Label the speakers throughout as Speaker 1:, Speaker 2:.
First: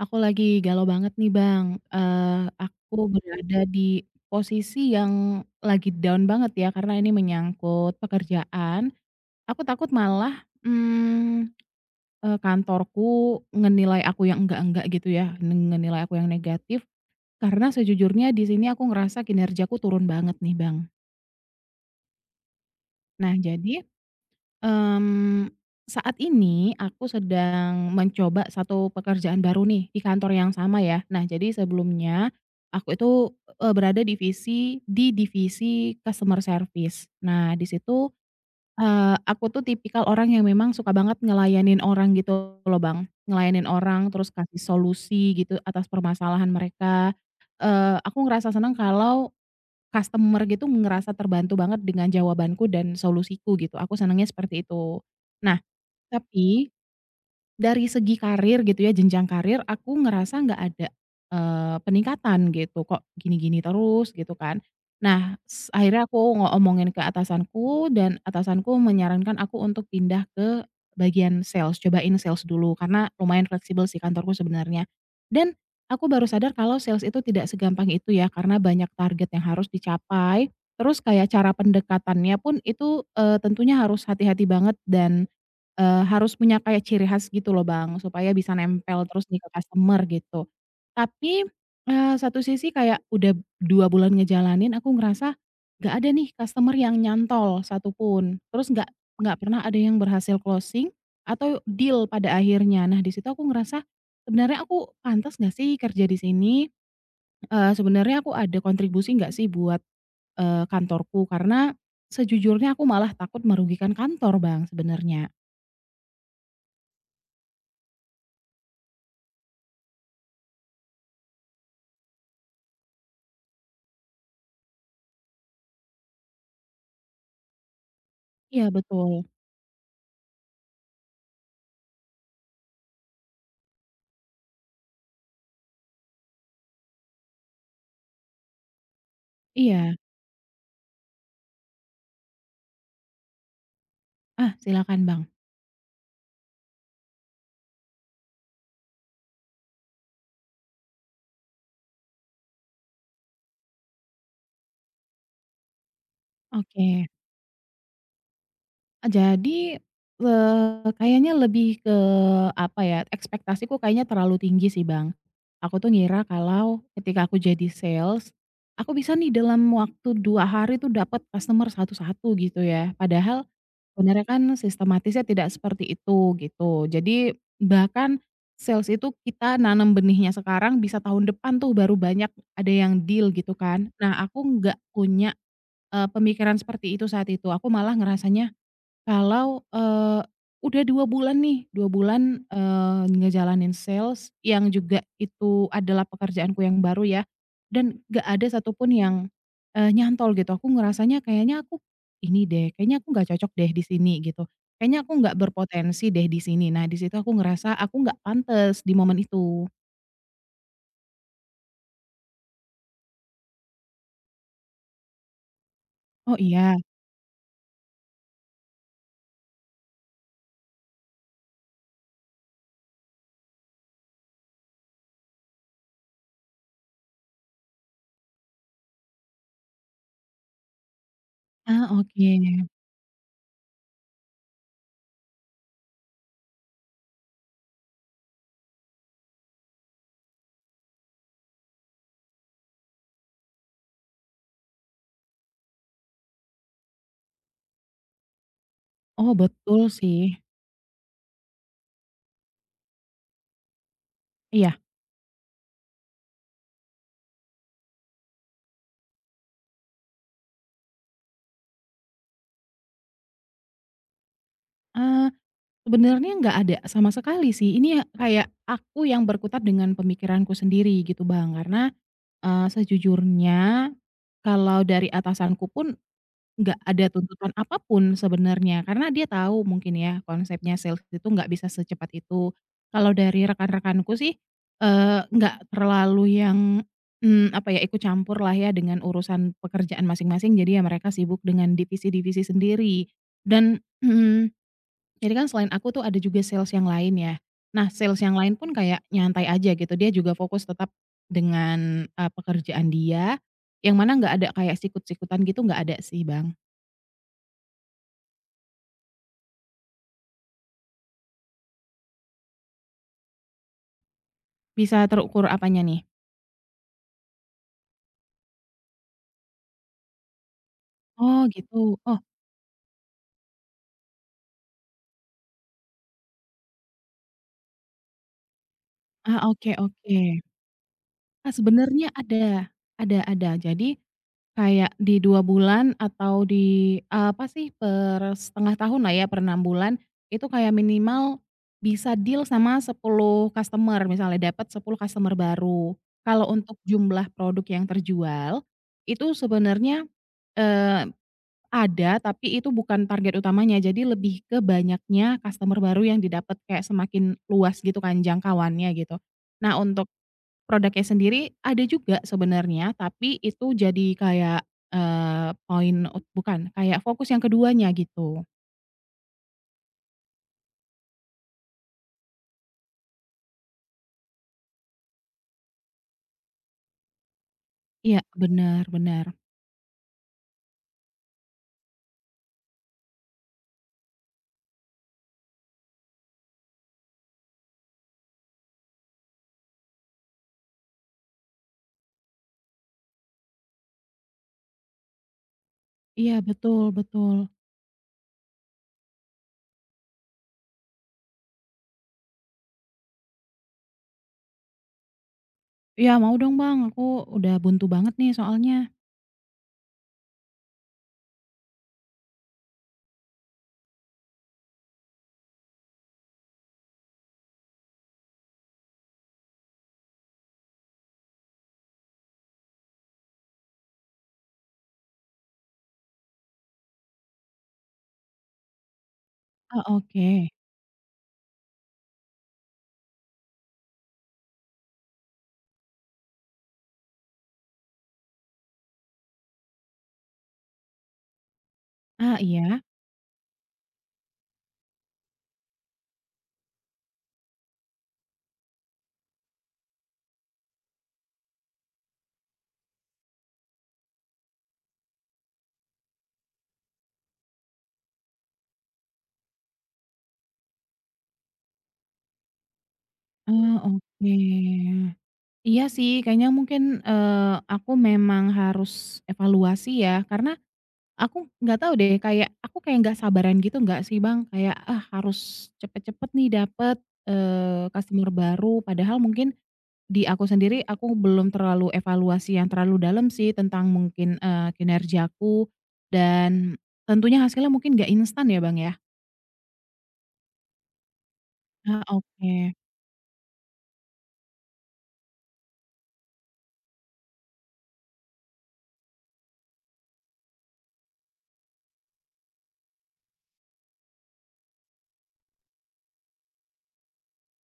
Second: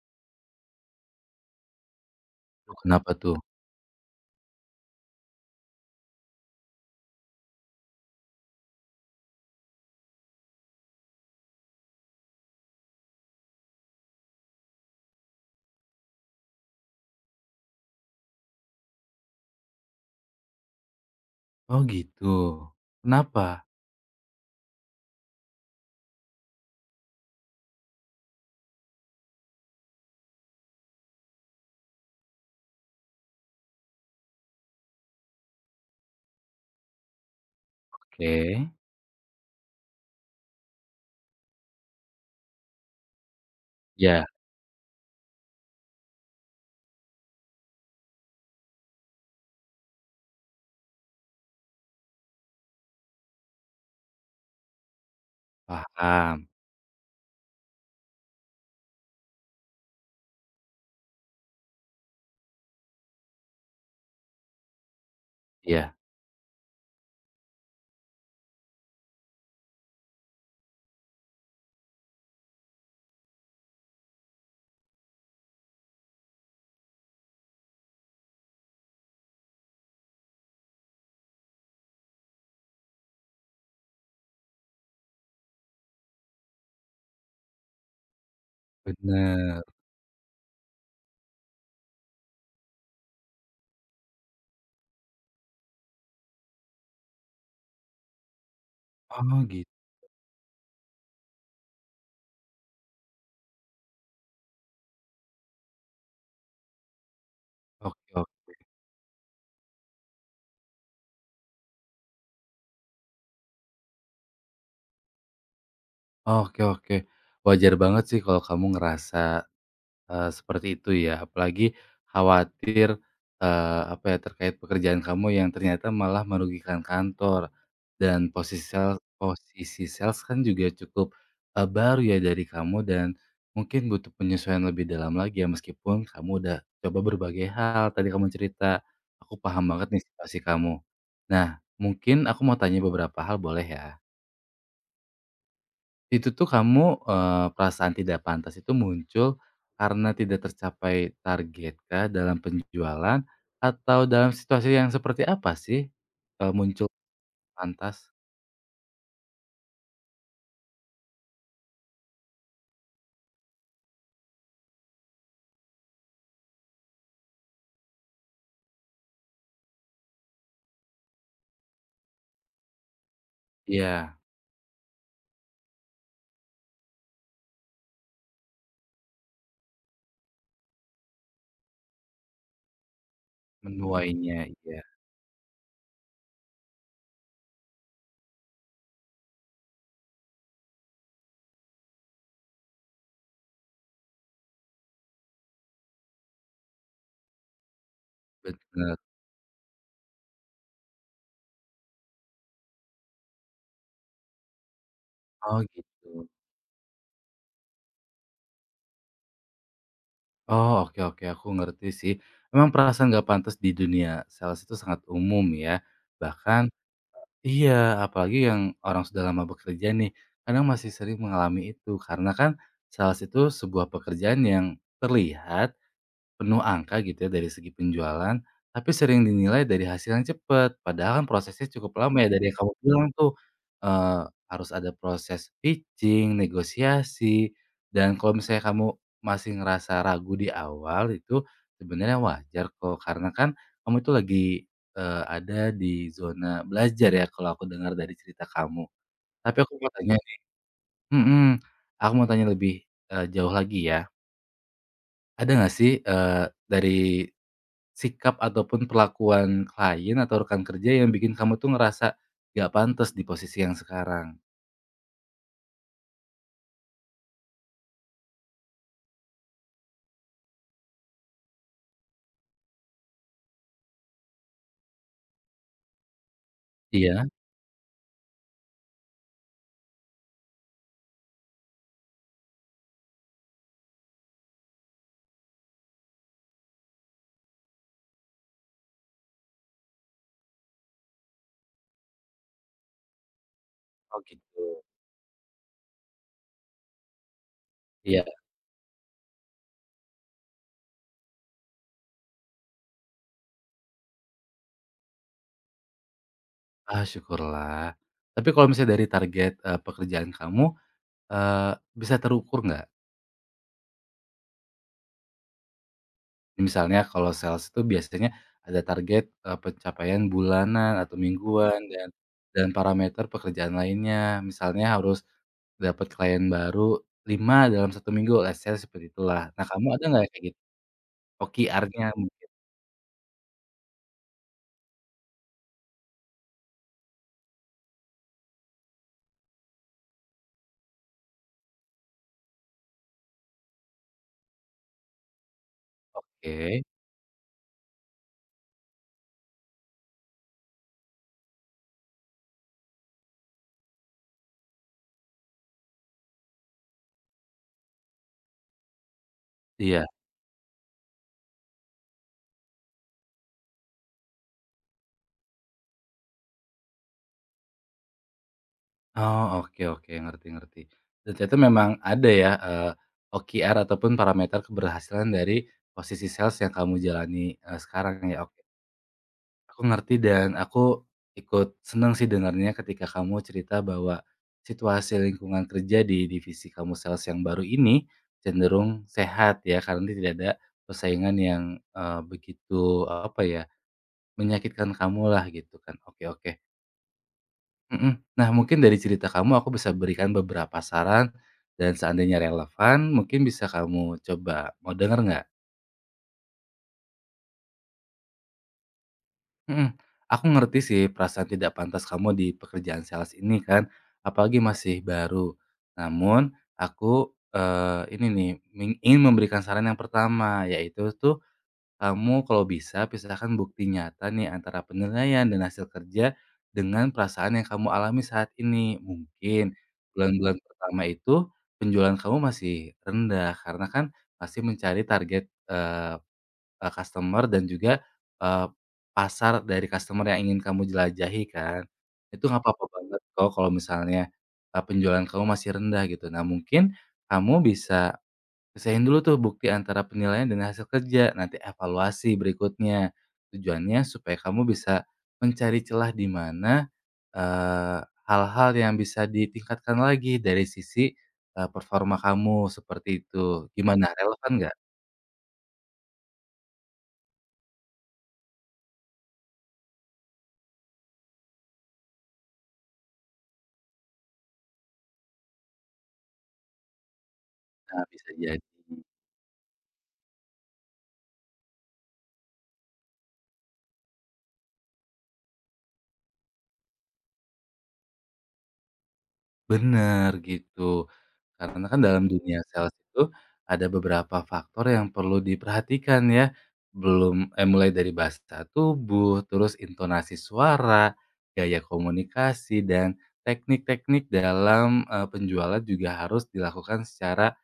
Speaker 1: Aku lagi galau banget nih Bang,
Speaker 2: Loh,
Speaker 1: aku
Speaker 2: kenapa tuh?
Speaker 1: berada di posisi yang lagi down banget ya karena ini menyangkut pekerjaan, aku takut malah, mmm, kantorku ngenilai aku yang enggak-enggak gitu ya, ngenilai aku yang negatif, karena sejujurnya di sini aku ngerasa kinerjaku turun banget nih Bang.
Speaker 2: Oh gitu.
Speaker 1: Nah
Speaker 2: Kenapa?
Speaker 1: jadi Mmm, saat ini aku sedang mencoba satu pekerjaan baru nih di kantor yang sama ya. Nah jadi sebelumnya aku itu, berada di divisi customer service. Nah di situ,
Speaker 2: Oke.
Speaker 1: aku tuh tipikal orang yang memang suka banget ngelayanin orang gitu loh Bang, ngelayanin orang
Speaker 2: Ya,
Speaker 1: terus kasih solusi gitu atas permasalahan mereka. Aku ngerasa senang kalau customer gitu ngerasa terbantu banget dengan jawabanku dan solusiku gitu, aku senangnya seperti itu. Nah,
Speaker 2: paham.
Speaker 1: tapi dari segi karir gitu ya, jenjang karir aku ngerasa nggak ada, peningkatan gitu, kok gini-gini terus gitu kan. Nah,
Speaker 2: Iya,
Speaker 1: akhirnya aku ngomongin ke atasanku dan atasanku menyarankan aku untuk pindah ke bagian sales, cobain sales dulu karena lumayan fleksibel sih kantorku sebenarnya. Dan aku baru sadar kalau sales itu tidak segampang itu ya karena banyak target yang harus dicapai, terus kayak cara pendekatannya pun itu, tentunya harus hati-hati banget dan harus punya kayak ciri khas gitu loh, Bang, supaya bisa nempel terus nih ke
Speaker 2: bener.
Speaker 1: customer gitu. Tapi, satu sisi kayak udah 2 bulan ngejalanin aku ngerasa nggak ada nih customer yang nyantol satu pun. Terus nggak
Speaker 2: Oh
Speaker 1: pernah
Speaker 2: gitu.
Speaker 1: ada yang berhasil closing atau deal pada akhirnya. Nah, di situ aku ngerasa sebenarnya aku pantas nggak sih kerja di sini?
Speaker 2: Oke,
Speaker 1: Sebenarnya aku
Speaker 2: oke.
Speaker 1: ada kontribusi nggak sih buat, kantorku? Karena sejujurnya aku malah takut merugikan kantor, Bang, sebenarnya.
Speaker 2: Oke, oke. Wajar banget sih kalau kamu ngerasa seperti itu ya, apalagi khawatir, apa ya, terkait pekerjaan kamu yang ternyata malah merugikan kantor. Dan posisi
Speaker 1: Iya,
Speaker 2: sales
Speaker 1: betul.
Speaker 2: posisi sales kan juga cukup, baru ya dari kamu, dan mungkin butuh penyesuaian lebih dalam lagi ya, meskipun kamu udah coba berbagai hal, tadi kamu cerita. Aku paham banget
Speaker 1: Iya.
Speaker 2: nih situasi kamu. Nah, mungkin aku mau tanya beberapa hal, boleh ya?
Speaker 1: Ah, silakan Bang.
Speaker 2: Itu tuh kamu, perasaan tidak pantas itu muncul karena tidak tercapai targetkah dalam penjualan, atau dalam situasi yang seperti apa sih, muncul
Speaker 1: Oke.
Speaker 2: pantas?
Speaker 1: Ah, jadi, kayaknya lebih ke, apa ya, ekspektasiku kayaknya terlalu tinggi sih Bang. Aku tuh ngira kalau ketika aku jadi sales, aku bisa nih dalam waktu 2 hari tuh dapat customer satu-satu gitu ya. Padahal
Speaker 2: Iya,
Speaker 1: sebenarnya kan sistematisnya tidak seperti itu, gitu. Jadi bahkan sales itu kita nanam benihnya sekarang bisa tahun depan tuh baru banyak ada yang deal gitu kan. Nah,
Speaker 2: menuainya,
Speaker 1: aku nggak
Speaker 2: iya,
Speaker 1: punya pemikiran seperti itu saat itu. Aku malah ngerasanya kalau, udah 2 bulan nih, 2 bulan, ngejalanin sales yang juga itu adalah pekerjaanku yang baru ya, dan gak ada satupun
Speaker 2: bener.
Speaker 1: yang, nyantol gitu. Aku ngerasanya kayaknya aku ini deh, kayaknya aku nggak cocok deh di sini gitu. Kayaknya aku nggak
Speaker 2: Oh gitu.
Speaker 1: berpotensi deh di sini. Nah, di situ aku ngerasa aku nggak pantas di momen itu.
Speaker 2: Oh, oke, oke, aku ngerti sih. Emang perasaan nggak pantas di dunia sales itu sangat umum ya,
Speaker 1: Oh
Speaker 2: bahkan.
Speaker 1: iya?
Speaker 2: Iya, apalagi yang orang sudah lama bekerja nih, kadang masih sering mengalami itu. Karena kan sales itu sebuah pekerjaan yang terlihat penuh angka gitu ya dari segi penjualan, tapi sering dinilai dari hasil yang cepat, padahal kan prosesnya
Speaker 1: Ah,
Speaker 2: cukup lama ya, dari yang
Speaker 1: oke.
Speaker 2: kamu bilang tuh, eee, harus ada proses pitching, negosiasi, dan kalau misalnya kamu masih ngerasa ragu di awal, itu sebenarnya wajar kok, karena kan kamu itu lagi, ada di zona belajar ya kalau aku dengar dari cerita kamu.
Speaker 1: Oh,
Speaker 2: Tapi aku
Speaker 1: betul
Speaker 2: mau tanya
Speaker 1: sih.
Speaker 2: nih, mhm, aku mau tanya lebih, jauh lagi ya,
Speaker 1: Iya.
Speaker 2: ada nggak sih, dari sikap ataupun perlakuan klien atau rekan kerja yang bikin kamu tuh ngerasa gak pantas di posisi yang sekarang?
Speaker 1: Ah. Sebenarnya nggak ada sama sekali sih, ini ya kayak aku yang berkutat dengan pemikiranku sendiri gitu Bang, karena, sejujurnya kalau dari atasanku pun nggak ada
Speaker 2: Iya?
Speaker 1: tuntutan apapun sebenarnya, karena dia tahu mungkin ya konsepnya sales itu nggak bisa secepat itu. Kalau dari rekan-rekanku sih, nggak terlalu yang, apa ya, ikut campur lah ya dengan urusan pekerjaan masing-masing, jadi ya mereka sibuk dengan divisi-divisi sendiri dan
Speaker 2: Oh gitu.
Speaker 1: jadi kan selain aku tuh ada juga sales yang lain ya. Nah sales
Speaker 2: Iya.
Speaker 1: yang lain pun kayak nyantai aja gitu, dia juga fokus tetap dengan, pekerjaan dia, yang mana nggak ada kayak sikut-sikutan gitu nggak ada sih Bang.
Speaker 2: Ah, syukurlah. Tapi kalau misalnya dari target, pekerjaan kamu, eee, bisa terukur nggak?
Speaker 1: Bisa terukur apanya nih?
Speaker 2: Misalnya kalau sales itu biasanya ada target, pencapaian bulanan atau
Speaker 1: Oh gitu,
Speaker 2: mingguan, dan
Speaker 1: oh,
Speaker 2: dan parameter pekerjaan lainnya. Misalnya harus dapat klien baru 5 dalam satu minggu, let's say seperti
Speaker 1: ah,
Speaker 2: itulah. Nah,
Speaker 1: oke
Speaker 2: kamu ada
Speaker 1: oke.
Speaker 2: nggak kayak gitu?
Speaker 1: Ah,
Speaker 2: OKR-nya.
Speaker 1: sebenarnya ada ada. Jadi kayak di 2 bulan atau di, apa sih, per setengah tahun lah ya, per 6 bulan, itu kayak minimal bisa deal sama 10 customer, misalnya dapat 10 customer baru. Kalau untuk
Speaker 2: Oke,
Speaker 1: jumlah produk yang terjual, itu sebenarnya, eee, ada, tapi itu bukan target utamanya. Jadi lebih ke banyaknya customer baru yang didapat, kayak semakin luas gitu kan jangkauannya gitu. Nah,
Speaker 2: iya.
Speaker 1: untuk produknya sendiri ada juga sebenarnya, tapi itu jadi kayak, poin ut bukan, kayak fokus yang keduanya gitu.
Speaker 2: Oh, oke, oke, ngerti ngerti. Dan ternyata memang ada ya, OKR ataupun parameter keberhasilan dari posisi sales yang kamu jalani, sekarang
Speaker 1: Iya,
Speaker 2: ya, oke.
Speaker 1: bener bener.
Speaker 2: Aku ngerti dan aku ikut seneng sih dengarnya ketika kamu cerita bahwa situasi lingkungan kerja di divisi kamu sales yang baru ini cenderung sehat ya, karena tidak ada persaingan yang, begitu, apa ya, menyakitkan kamu lah gitu kan. Oke,
Speaker 1: Iya,
Speaker 2: oke.
Speaker 1: betul betul.
Speaker 2: Mhm. Nah, mungkin dari cerita kamu aku bisa berikan beberapa saran, dan seandainya relevan mungkin bisa kamu coba. Mau denger nggak?
Speaker 1: Iya, mau dong Bang, aku udah buntu banget nih soalnya.
Speaker 2: Mhm. Aku ngerti sih perasaan tidak pantas kamu di pekerjaan sales ini kan, apalagi masih baru. Namun aku, ini nih, ingin memberikan saran yang pertama, yaitu tuh kamu kalau bisa pisahkan bukti nyata nih antara penilaian dan hasil kerja dengan perasaan yang kamu alami saat ini. Mungkin
Speaker 1: Ah, oke.
Speaker 2: bulan-bulan pertama itu penjualan kamu masih rendah karena kan masih mencari target, customer dan juga eh, pasar dari customer yang ingin kamu jelajahi kan.
Speaker 1: Ah,
Speaker 2: Itu nggak
Speaker 1: iya?
Speaker 2: apa-apa banget kok kalau misalnya penjualan kamu masih rendah gitu. Nah, mungkin kamu bisa pisahin dulu tuh bukti antara penilaian dan hasil kerja, nanti evaluasi berikutnya. Tujuannya supaya kamu bisa mencari celah di mana hal-hal yang bisa ditingkatkan lagi dari sisi performa kamu seperti itu.
Speaker 1: Ah,
Speaker 2: Gimana, relevan nggak?
Speaker 1: oke. Iya sih, kayaknya mungkin, eee, aku memang harus evaluasi ya, karena aku nggak tahu deh, kayak aku kayak nggak sabaran gitu nggak sih, Bang? Kayak, ah, harus cepet-cepet nih dapet,
Speaker 2: Nah, bisa
Speaker 1: customer
Speaker 2: jadi.
Speaker 1: baru. Padahal mungkin di aku sendiri, aku belum terlalu evaluasi yang terlalu dalam sih tentang mungkin, kinerjaku dan tentunya hasilnya mungkin nggak instan ya, Bang, ya?
Speaker 2: Bener, gitu. Karena kan
Speaker 1: Ah,
Speaker 2: dalam dunia
Speaker 1: oke.
Speaker 2: sales itu ada beberapa faktor yang perlu diperhatikan ya. Belum mulai dari bahasa tubuh, terus intonasi suara, gaya komunikasi, dan teknik-teknik dalam penjualan juga harus dilakukan secara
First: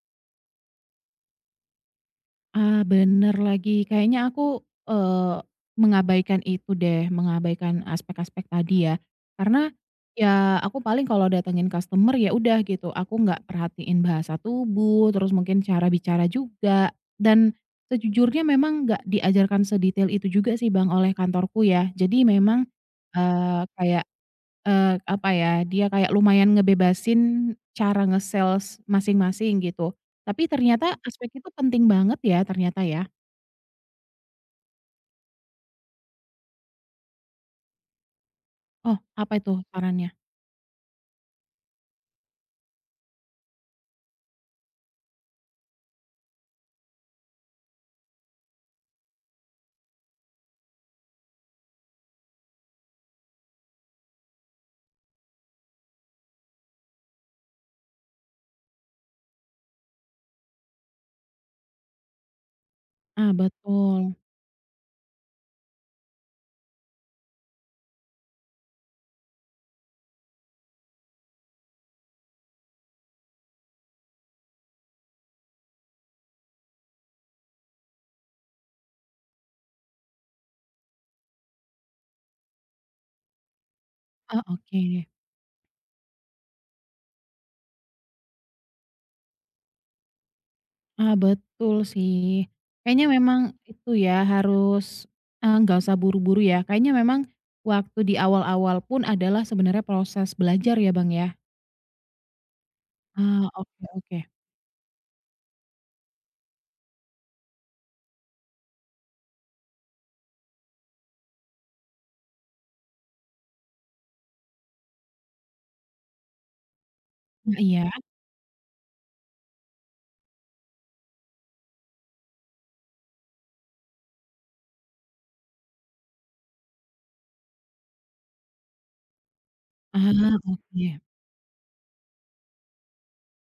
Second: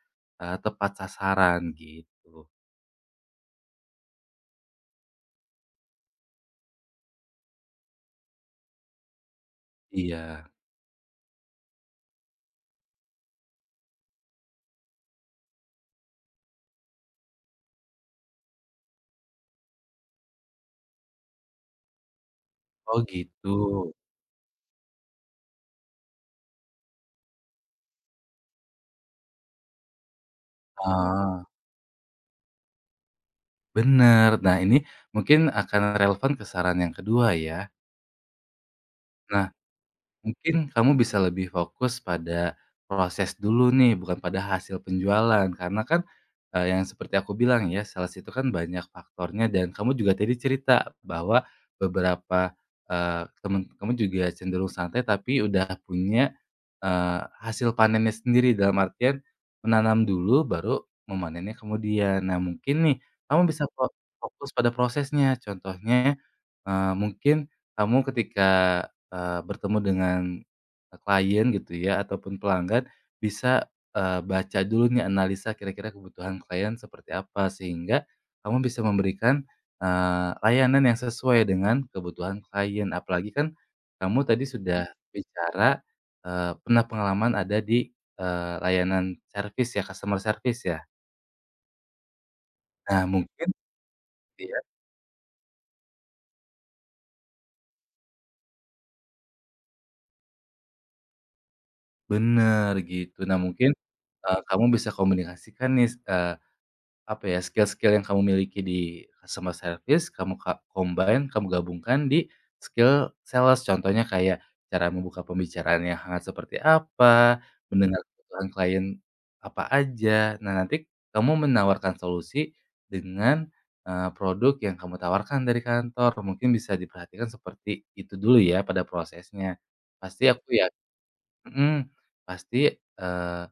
Speaker 2: tepat sasaran gitu.
Speaker 1: Ah, bener lagi. Kayaknya aku, eee, mengabaikan itu deh, mengabaikan aspek-aspek tadi ya. Karena,
Speaker 2: Iya.
Speaker 1: ya aku paling kalau datengin customer ya udah gitu, aku nggak perhatiin bahasa tubuh, terus mungkin cara bicara juga. Dan sejujurnya memang nggak diajarkan sedetail itu juga sih Bang oleh kantorku ya. Jadi memang,
Speaker 2: Oh, gitu.
Speaker 1: kayak apa ya, dia kayak lumayan ngebebasin cara nge-sales masing-masing gitu. Tapi ternyata aspek
Speaker 2: Ah,
Speaker 1: itu penting banget ya ternyata ya.
Speaker 2: bener. Nah, ini mungkin akan relevan ke saran yang kedua ya.
Speaker 1: Oh, apa
Speaker 2: Nah,
Speaker 1: itu sarannya?
Speaker 2: mungkin kamu bisa lebih fokus pada proses dulu nih, bukan pada hasil penjualan. Karena kan, yang seperti aku bilang ya, sales itu kan banyak faktornya, dan kamu juga tadi cerita bahwa beberapa, temen kamu juga cenderung santai tapi udah punya, hasil panennya sendiri. Dalam artian menanam dulu baru memanennya kemudian. Nah, mungkin nih
Speaker 1: Ah,
Speaker 2: kamu bisa fo
Speaker 1: betul.
Speaker 2: fokus pada prosesnya. Contohnya, mungkin kamu ketika bertemu dengan, klien gitu ya ataupun pelanggan, bisa, baca dulu nih, analisa kira-kira kebutuhan klien seperti apa, sehingga kamu bisa memberikan, layanan yang sesuai dengan kebutuhan klien. Apalagi kan kamu
Speaker 1: Ah,
Speaker 2: tadi. Mhm. Sudah
Speaker 1: oke.
Speaker 2: bicara, pernah pengalaman ada di, layanan service ya, customer service ya?
Speaker 1: Ah, betul sih.
Speaker 2: Nah
Speaker 1: Kayaknya memang
Speaker 2: mungkin,
Speaker 1: itu ya
Speaker 2: ya,
Speaker 1: harus, nggak usah buru-buru ya. Kayaknya memang waktu di awal-awal pun adalah sebenarnya proses belajar ya, Bang, ya?
Speaker 2: bener gitu. Nah
Speaker 1: Ah,
Speaker 2: mungkin,
Speaker 1: oke oke.
Speaker 2: kamu bisa komunikasikan nih, apa ya, skill-skill yang kamu miliki di customer service kamu combine, kamu gabungkan di skill sales. Contohnya kayak cara membuka pembicaraan yang hangat seperti apa,
Speaker 1: Ah, iya.
Speaker 2: mendengar kebutuhan klien apa aja. Nah, nanti kamu menawarkan solusi dengan, produk yang kamu tawarkan dari kantor. Mungkin bisa diperhatikan seperti itu dulu ya pada prosesnya. Pasti
Speaker 1: Ah,
Speaker 2: aku ya,
Speaker 1: oke.
Speaker 2: mhm, pasti, eee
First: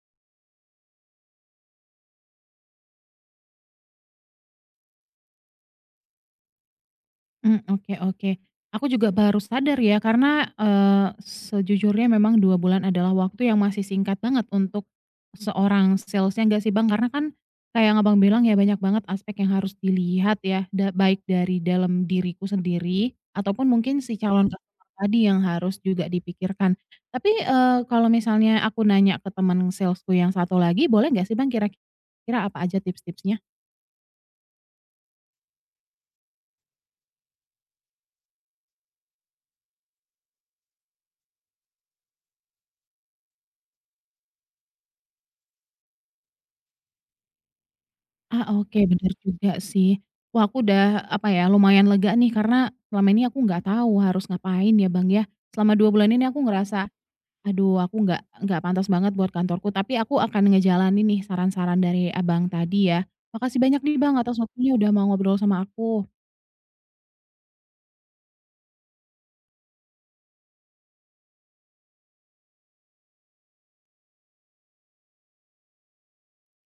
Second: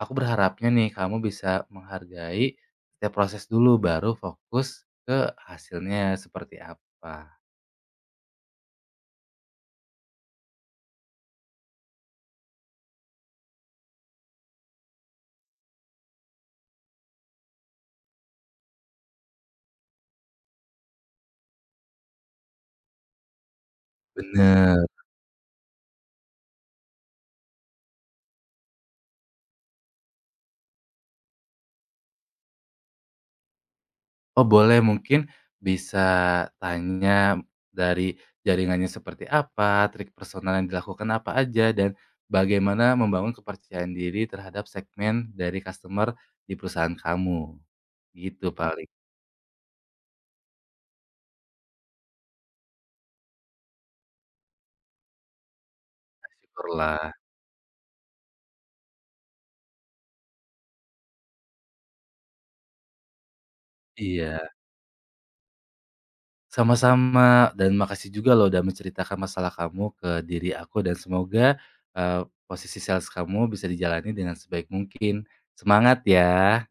Speaker 2: aku berharapnya nih kamu bisa menghargai setiap proses dulu baru fokus ke hasilnya seperti apa.
Speaker 1: Mmm, oke oke. Aku juga baru sadar ya karena, sejujurnya memang 2 bulan adalah waktu yang masih singkat banget untuk seorang sales-nya nggak sih, Bang? Karena kan kayak yang Abang bilang ya banyak banget aspek yang harus dilihat ya, baik dari dalam diriku sendiri ataupun mungkin si calon
Speaker 2: Bener.
Speaker 1: customer tadi yang harus juga dipikirkan. Tapi, kalau misalnya aku nanya ke teman sales-ku yang satu lagi boleh nggak sih, Bang, kira-kira apa aja tips-tipsnya?
Speaker 2: Oh boleh, mungkin bisa tanya dari jaringannya seperti apa, trik personal yang dilakukan apa aja, dan bagaimana membangun kepercayaan diri terhadap segmen dari customer di perusahaan kamu.
Speaker 1: Ah,
Speaker 2: Gitu
Speaker 1: oke
Speaker 2: paling,
Speaker 1: bener juga sih. Wah aku udah apa ya, lumayan lega nih karena selama ini aku nggak tahu harus ngapain ya Bang ya. Selama 2 bulan ini aku ngerasa,
Speaker 2: syukurlah.
Speaker 1: aduh aku nggak pantas banget buat kantorku, tapi aku akan ngejalanin nih saran-saran dari Abang tadi ya. Makasih banyak nih Bang atas
Speaker 2: Iya.
Speaker 1: waktunya udah mau ngobrol sama aku.
Speaker 2: Sama-sama, dan makasih juga loh udah menceritakan masalah kamu ke diri aku, dan semoga, posisi sales kamu bisa dijalani dengan sebaik mungkin. Semangat ya.